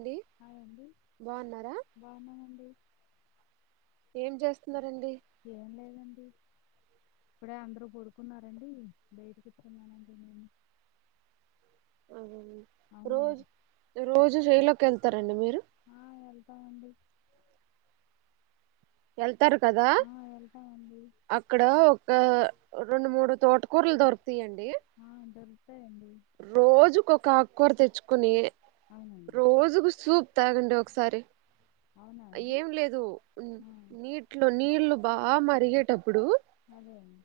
అండి హాయ్ అండి బాగున్నారా బాగున్నామండి ఏం చేస్తున్నారు ఏం లేదండి ఇప్పుడే అందరూ పడుకున్నారండి బయటకూర్చున్నానండి నేను ఆ, రోజు అవునండి రోజు వెళ్తారండి మీరు ఆ వెళ్తామండి ఎల్ తరు కదా ఆ వెళ్తామండి అక్కడ ఒక రెండు మూడు తోటకూరలు దొరికు తాయ్ అండి ఆ దొరుకుతాయండి రోజుకొక కూర తెచ్చుకుని అవునండి రోజుకు సూప్ తాగండి ఒకసారి అవునా అండి ఏం లేదు ఆ నీట్లో నీళ్లు బా మరిగేటం ప్పుడు అదే అండి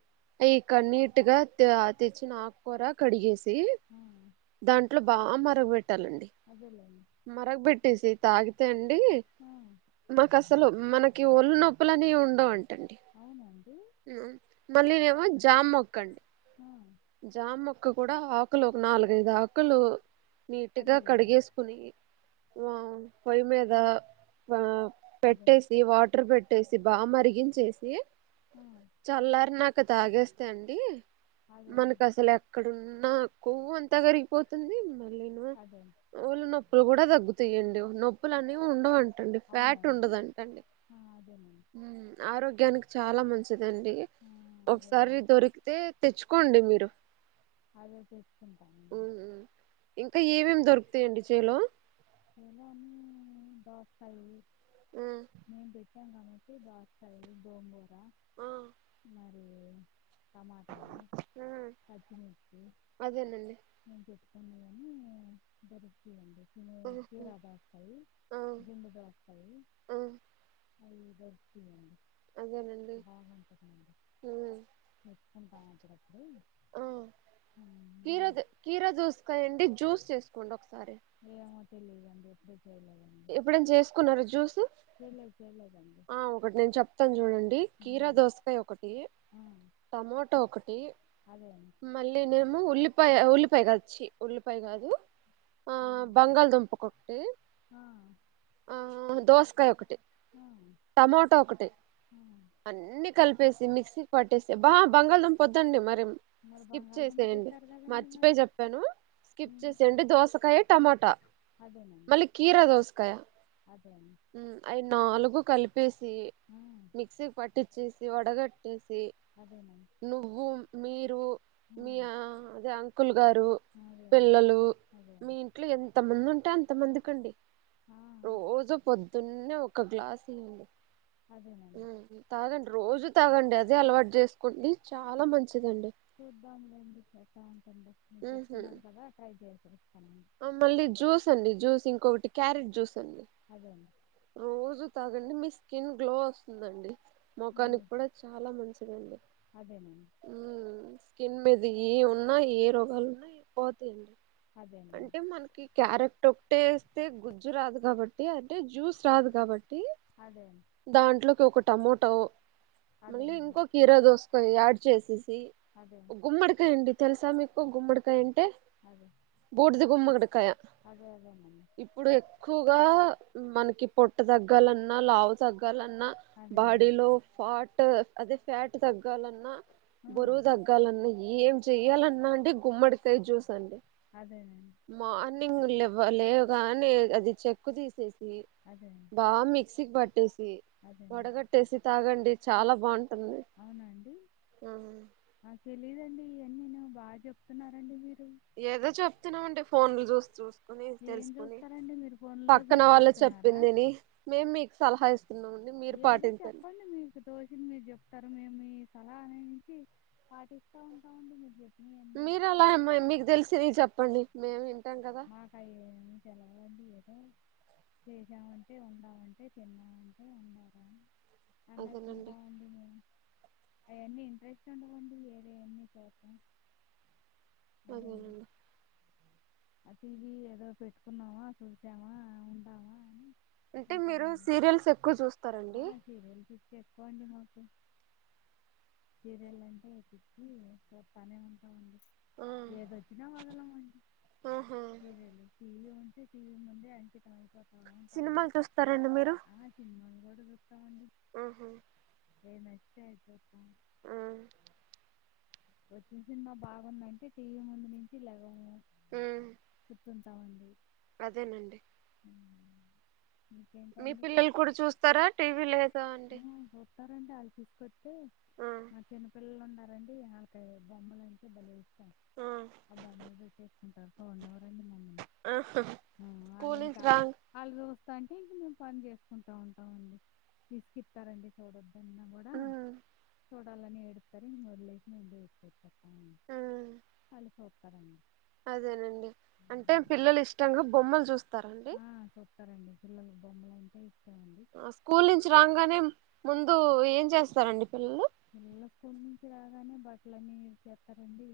ఇక నీట్గా తే తెచ్చిన ఆకుకూర కడిగేసి ఆ దాంట్లో బా మరగబెట్ పెట్టాలండి అదేలేండి మరగ పెట్టేసి తాగితే అండి ఈ ఆ మాకు అసలు మన ఈ ఒళ్ళు నొప్పుల అని ఉండవు అండి అండి అవునండి మళ్ళీ జామ్ మొక్కండి ఆ జామొక్క కూడా ఆకులు ఒక నాలుగైదు ఆకులు నీట్గా అదేలేండి కడిగేస్కుని వం పొయ్యిమీద వా అదే పెట్టేసి వాటర్ బెట్ టేసి బా మరిగించేసి ఆ చల్లార్ నాక్ క్క తాగేస్తే అండి మనక్ అదేలేండి అసల్ ఎక్కడున్ నా కొవ్వు అంత కరిగిపోతుంది మ అదే ఒళ్లు నొప్పుల్ కుడ దగ్ గుతీయండి నొప్పుల్ అనీ ఉండవన్ టండి ఫ్యాట్ అవునండి ఉండదంటండి ఆ అదేనండి హమ్ ఆరోగ్యానికి చాలా మంచ్ చిదండి ఆ ఒకసారి అదేనండి దొరికితే తెచ్ డి మీరు అదే ఉ తెచ్చుకుంటామండి ఉం ఇంక ఏమేం దొరుక్ తెండిచేలో ఎన్నో అన్ని డాగ్ ఫై ఉమ్ ష్టం కాబట్టి బాసయి గోంగూర మరి టమాటాలు మ్మ్ పచ్చిమిర్చి అదేనండి మేం పెట్ కొనీయని జరుగుతయండి మ్మ్ కీరా దోస్కాయ్ ఆ గుండు దోస్కాయ్ ఆ ఉమ్, అయ్ దొర్క్తీయండి అదేనండి మ్ ఉంతా పిరప్ ఆ కీరద్ కీరా దూస్కాయండి జ్యూస్ చేస్ కుండోక్ ఏ అనక్ తెలీదండి ఎప్డు ఎప్పుడైన్ చేస్కున్నారు జ్యూసు. చేయలేదు చేయలేదండి ఆ ఒకటి నేన్ చెప్తాన్ చూడండి కీరా దోస్కాయ ఒకటి టమోటో ఒకటి అదే అండి మళ్ళీ నేము ఉల్లి. పాయ ఉల్లిపాయ కాద్ చ్చి ఉల్లిపాయ్ కాదు ఆ అదే అండి. బంగాళదుంప కోక్టి ఆ, ఆ దోస్కాయ్ ఒకటి ఆ, టమాటా ఒకటి ఆ. అన్ని కల్పేసి మిక్సీక్ పట్టేసి బా బంగళదంపొద్దండి మరి మరి స్కిప్ బంగాళదుంప చేసేయండి చెప్పారు కదండి మర్చిపెయి మరి జెప్పాను స్కిప్ ఉమ్. చేసేయండి దోసకాయ టమాటా అదేనండి మళ్ళీ కీరా దోస్ క్కయ అదే అండి మ్మ్ అవి నాలుగు కలిపేసి ఆ, మిక్సీక్ పట్టిచేస్ ఇది వడగట్ టేసి అదేనండి నువ్వు మీరు మీ ఆ అదే అంకుల్ గారు అదేనండి పిల్లలు అదే మీ అండి ఇంట్లో ఎంత మంది ఉంటే అంత్ కొంతమంది కండి ఆ, రోజు పొద్దున్నే ఒక గ్లాస్ ఇయ్యండి అదేనండి తాగండి రోజు తాగండి అదే అలవాట్ జేస్కొండి చాలా మంచిదండి చూద్దాంలేండి కథా [unintelligible] మీర్ ఉహు చెప్తున్నారు కదా ట్రై జేస్తరు ఆ మళ్ళీ జ్యూస్ అండి జ్యూస్ ఇంకొకటి క్యారట్ జూస్ దన్ని అదే అండి రోజు తాగండి మీ స్కిన్ గ్లో ఒస్తుందండి అదే మొఖానిక్ కుడ చాలా మంచిదండి అదేనండి ఊ కిన్ మీద ఏవ్ ఉన్నా ఏ రోగాలు ఉన్నాయి పోతైయండి అదేనండి అంటే మనకి క్యారెక్ టొట్ ఏస్తే గుజ్జు రాదు కాబట్టి అంటే జ్యూస్ రాదు కాబట్ టీ అదే అండి దాంట్లోకి ఒకట్ టమోటో మళ్ళీ అదేనండి ఇంకో కీరా దోస్కాయి యాడ్ చేసేసి అదే గుమ్మడికాయ అండి తెల్సా మిక్ ఓ గుమ్మడికాయ అంటే అదే బూడిది గుమ్మడికాయ అదే అదేనండి ఇప్పుడు ఎక్కువ్గా మనకి పొట్ట తగ్గాలన్న లావు తగ్గాలన్ న అదేనండి బాడిలో ఫాట్ ట్ అదే ఫ్యాట్ తగ్ గాలన్న ఆ, బోరువు దగ్గాలన్న ఏమ్ చెయ్యాలన్న అండి గుమ్మడికాయ జ్యూస్ అండి అదేనా నింగ్ లెవ్వ లేవ్గానే అది చెక్కు తీసేస్ సీ అదే బా మిక్సిక్ బట్ సీ అదేనండి వడగట్టేసి తాగండి చాలా బాగుం టుంది ఆ తెలీదుండి ఈయన్ని ను బాగా చెప్తున్నరండి మీరు ఏదో చెప్తున్నమంటే ఫోన్లు చూస్తు ఏం చూస్తారండి మీరు ఫోన్ల్లో పక్కన చూసి వాళ్ళు చెప్తున్నారా చెప్పిందిని మేము మీకు సలహా ఇస్తున్నామండి మీరు ఏదో పాటించండి చెప్పండి మీకు తోచింది మీరు చెప్తారు మేము మీ సలహా అనే నుంచి పాటిస్తా ఉంటామండి మీరు చే మీరు అలా ఏమై మీకు తెలిసినయి చెప్పండి మేము ఇ మకాయేమి చలవండి ఏదో చేసామంటే ఉన్నామంటే తిన్నామంటే ఉండారా అదేనండి అన్నట్టుంటమండి మేము అయన్ని ఇంట్రెస్ట్ ఉండవండి వేరేయన్ని చుట్టం అదేడనండి అ టీవి ఏదో పెట్టుకున్నావా చూసావా ఉండావా అని అంటే మీరు ఉంటామండి సీరియల్స్ ఎక్కువ చూస్తరండి ఎక్కువండి మాకు సీరియల్ అంటే పిచ్చి చూస్తానే ఉంటామండి ఆ ఏదొచ్చిన వదలమండి ఆహా సీరియలు టీవి ఉంటే టీవి ముందే అంకితమై సినిమాలు చూస్తారండి మీరు ఆ సినిమాలు కూడా చూస్తామండి ఆహా ఏది నచ్చితే అది చూస్తాం హ్మ్ వచ్చిన సినిమా బాగుందంటే టీవీ ముందు నుంచి లెగము హ్మ్ కూర్చుంటామండి అదేనండి ఉమ్. మీ ఇంకేంటండి పిల్లలు కూడా చూస్తారా టీవీ లేదా ఆ, అండి చూస్తారండి వాళ్లు తీసుకో అయితే ఆ మా చిన్నపిల్లలు ఉం మే బొమ్మల అంటే బలే ఆ బొమ్మలు పెట్టి వన్ అవర్ ఆ వాళ్ళు స్కూల్ నుంచి ఇంకా రాంగ్ వాళ్ళు చూస్తా అంటే ఇంక మేము పని చేసుకుంటా ఉంటాం అండి విసుకిస్తారండి చూడద్దన్నా కూడా ఉమ్ చూడాలని ఏడతారు ఇంకా వదిలే ఉమ్ [unintelligible] [inaudible] సరే అండి అదేనండి అంటే పిల్లలు ఇష్టంగా బొమ్మలు జూస్తారండి పిల్లల బొమ్మలు అంటే అండి స్కూల్ నుంచి రాంగానే ముందు ముందు ఏం చేస్తారండి పిల్లలు పిల్లల స్కూల్ నుంచి రాగానే బట్టల అన్నీ ఇడిచేస్తారు రండి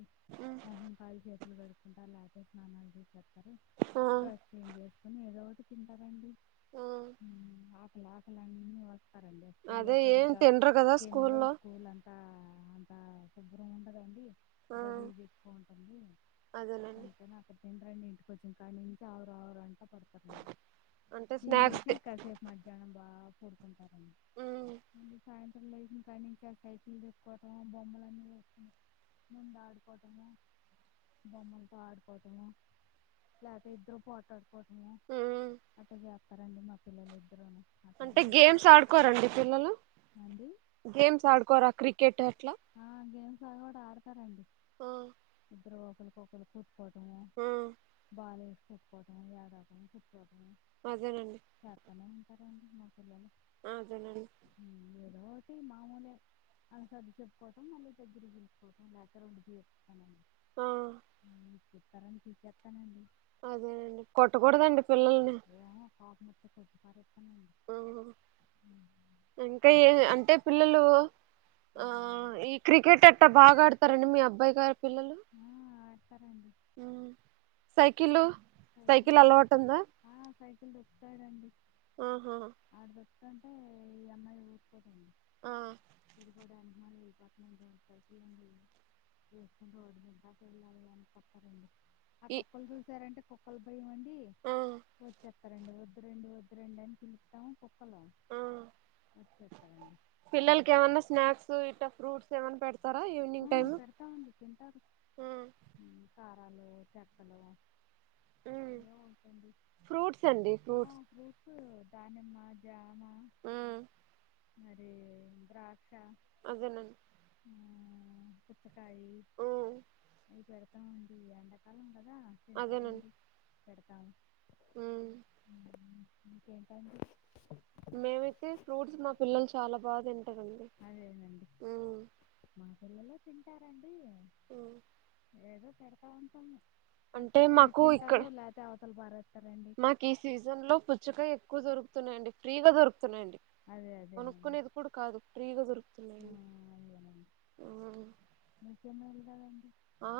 మహం కాల్ చేత లు కడుక్కుంటారు లేకతే స్నానాలు చేస్తారు ఆ డ్రెస్ చేంజ్ చేసుకుని ఏదో ఒకటి తింటారండీ ఆ హ్మ్ ఆ లోకల్ అన్ని వస్ [inaudible] అదే ఏ తిండ్రు గదా స్కూల్లో అంత అంత శుభ్రం ఉండదండి ఆ గలీజు ఎక్కువ ఉంటుంది అదేనండి అంతే నాకు [unintelligible] రండి ఇంటికి వచ్చిన కాడి నుంచి [unintelligible] కష్టపడతారండి అంటే స్నాక్స్ తినేసి కాసేపు మధ్యాహ్నం బా ఉమ్ [inaudible] మళ్లీ సాయంత్రం కానీ నైటీ చెసుకోవటము బొమ్మలు అన్నీ వసు ముందు ఆడుకోవటము బొమ్మలతో ఆడుకోవటము లేపోతే ఇద్దరు పోటాడు టుము ఉమ్ అట్ట జ [inaudible] మా పిల్లలు ఇద్దరూను అంటే గేమ్స్ ఆడుకోరండి పిల్లలు చేయండి గేమ్స్ ఆడుకోరా క్రికెట్ ఎట్లా గేమ్స్ కూడా ఆడతారండి ఓ ఇద్దరు ఒకరికి ఒకరు కొట్టుకోవటం ఆ వాలు వేసి కుట్టుకోవటం లే రాకం కుట్ం అదేలేండి సారా అండి మా పిల్లలు అదేనండి ఇటి మామూలే అనీ సర్ది చెప్ కోటం మళ్ళీ దగ్గర తీసుకోటం లెటర్ ఉండింది ఆ [inaudible] అదేనండి కొట్టకూడదండి పిల్లల్ని వస్తె కొట్టి పారేస్ ఆ ఇంకా ఏ అంటే పిల్లలు ఆ అదేనండి ఈ క్రికెట్ అట్టా బాగా ఆడతారండి మీ అబ్బాయి గారు పిల్లలు ఆ, ఆడతారండి ఉమ్ సైకిలు సైకిల్ అలవాటు ఉందా తొక్కుతాడండి ఆహా తంటే ఈ అమ్మాయి ఆ [inaudible] వెళ్ళిపోతున్నాండి రోడ్డు సైకిడి వసుకుని రోడ్ మీ దాక వెళ్ళాలి అనిపోస్తారండి ఆ ఈ కుక్కలు చూసారంటే కు కుక్కల భయమండి ఆ వచ్చేస్తారండి వద్దు రండి వద్దు రండి అని పిలుస్తాము కుక్కలు ఆ వచ్చేస్తారండి పిల్లలకి ఏమన్నా స్నాక్స్ క్స్ ఫ్రూట్స్ ఏమన్నా పెడ్ ఆ పెడతామండి తింటారు ఉమ్ ఉమ్ కా కాలు చెక్కలు ఉమ్ ఫ్రూట్స్ అండి ఫ్రూట్స్ [inaudible] దానిమ్మ జామ ఉమ్ మరి ద్రాక్ష అదేనం ఉమ్ పుచ్చక్ కాయి ఉమ్ అవి పెడ్ ఆ అండి ఈ ఎండకాలం కదా అదేనండి తింటారండి పెడతాం ఉమ్ ఇంకేంటండి మేమయితే ఫ్రూట్స్ మా పిల్లలు చాలా బాగా తిం అదేనండి మా పిల్లలు తింటారండి ఓ ఏదో పెడతా ఉంటాము [inaudible] తింటారు లేతే [inaudible] తల బారేత్తారె మాకీ సీజన్ లో పుచ్చుకాయ ఎక్కువ దొరుకుతున్నాయండి ఫ్రీగా దొరు తున్నాయండి అదే అదేనండి కొనుక్కునేది కూడా కాదు ఫ్రీగా ఆ, దొరుకుతున్నాయండి అదేనండి ఊ మీకేం మేలు కదండి ఆ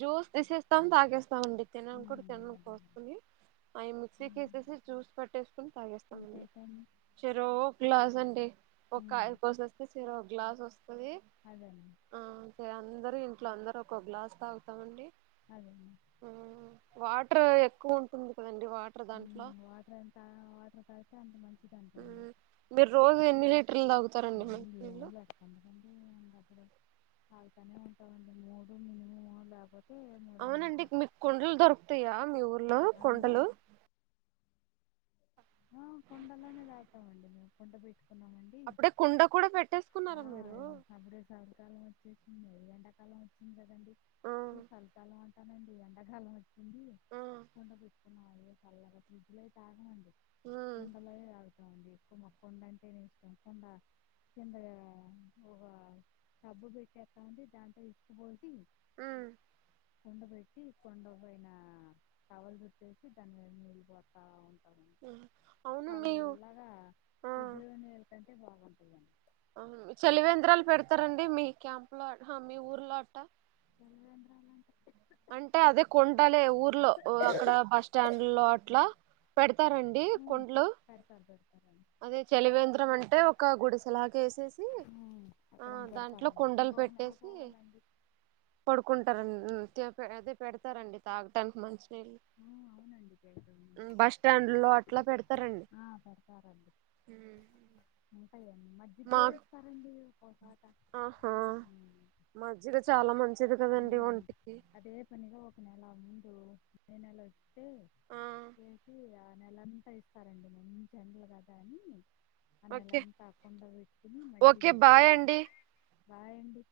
జూస్ తీసిస్తాం తాగేస్ స్తామండి తినం కూడా ఉమ్, తినం అదేనండి కోసుకోని అయి ఉమ్, మిక్సీకేసేసి జ్యూస్ పట్టేసుకుని తాగేస్తామండి ఇంకేంటండి చెరో ఒక గ్లాస్ అండి ఒక ఉమ్, కాయ కోసేస్తే చెరో ఒక గ్లాస్ వస్తుది అదేనండి ఆ కి అందరు ట్లో అందరూ ఒక్కొక్క గ్లాస్ తాగుతామండి అదేనండి ఊ వాట్ ట్రు ఎక్కువుంటుంది కదన్ ఉమ్మ్ వాటర్ ఎంత వాటర్ తాగితే అంత [inaudible] ఉమ్మ్ మీరు రోజూ ఎన్ని లీటర్లు తాగు తారండి మంచి నీళ్ళు తాగుతనే ఉంటామండి మూడు [inaudible] అవునండి మీకు కుండలు దొరుకుతాయా మీ ఊర్లో ఆ! అండి. కుండలు ఆ కుండలోనే తాగుతామండి మేము కుండ పెట్టుకు అప్పుడే కుండ కూడా పెట్టేసుకున్నారా మీరు ఉమ్మ్ ఈ ఎండాకాలం వచ్చిందన్ రండి ఆ ఈ చలికాలం [inaudible] తానండి ఎంతకాలం వ [inaudible] ఏంది ఆ కుండ పెట్ [inaudible] చల్లగా ఫ్రిజ్ లోయి తాగమండి ఉమ్ కుండలోయే తాగు [inaudible] ఎక్కువ మాకు కుండ అంటేనే ఇష్టం కుంద కింద ఒక టబ్బు పెట్టేస్తమండి దాంట్లో ఇసుకపోసి ఉమ్మ్ కుండ పెట్టి కుండ పైన టవలు చుట్టేసి దాని మీద నీళ్ళుపోత్తా ఉంటాం ఉమ్. అవును మీ ఊ- చల్లగా ఫ్రిజ్ లో నీళ్ళకన్ కే బాగుంటదన్ అవును చలివేంద్రాలు పెడతారండి మీ క్యాంప్ లో హ మీ ఊర్లో అట్ట జలవేంద్రాలు అంటే అంటే అదే కొండలే ఊర్లో అక్కడ బస్ స్టాండుల్లో అట్లా పెడు తారండి ఉమ్, కుండలు పెడతారు పెడతారండి అదే చలివేంద్రం అంటే ఒక గుడిస్ సలాగేసేసి ఉమ్, ఆ అక్కడ దాంట్లో పెడతారండి కుండలు ఇంకొక నెల పెట్టేసి పోవాలండి పడుకుంటారన్ [unintelligible] అదే పెడతారండి తాగటానికి మంచి బస్ స్టాండ్ లో [inaudible] మ్మ్ మజ్జిగ కూడా ఇస్తారండి ఒక్కోసాట ఆహా ఉమ్. మజ్జిగ చాలా మంచిది కదండి హ్మ్. ఒంటికి నేను అలా [inaudible] ఆ నెలంతా ఇస్తారండి మంచి ఎండలు కదా అని ఓకే అనెలంతా ఆకుండ ఇట్కుని మజ్జి ఓకే బ బాయ్ ఇతారు అండి బాయ్ అండి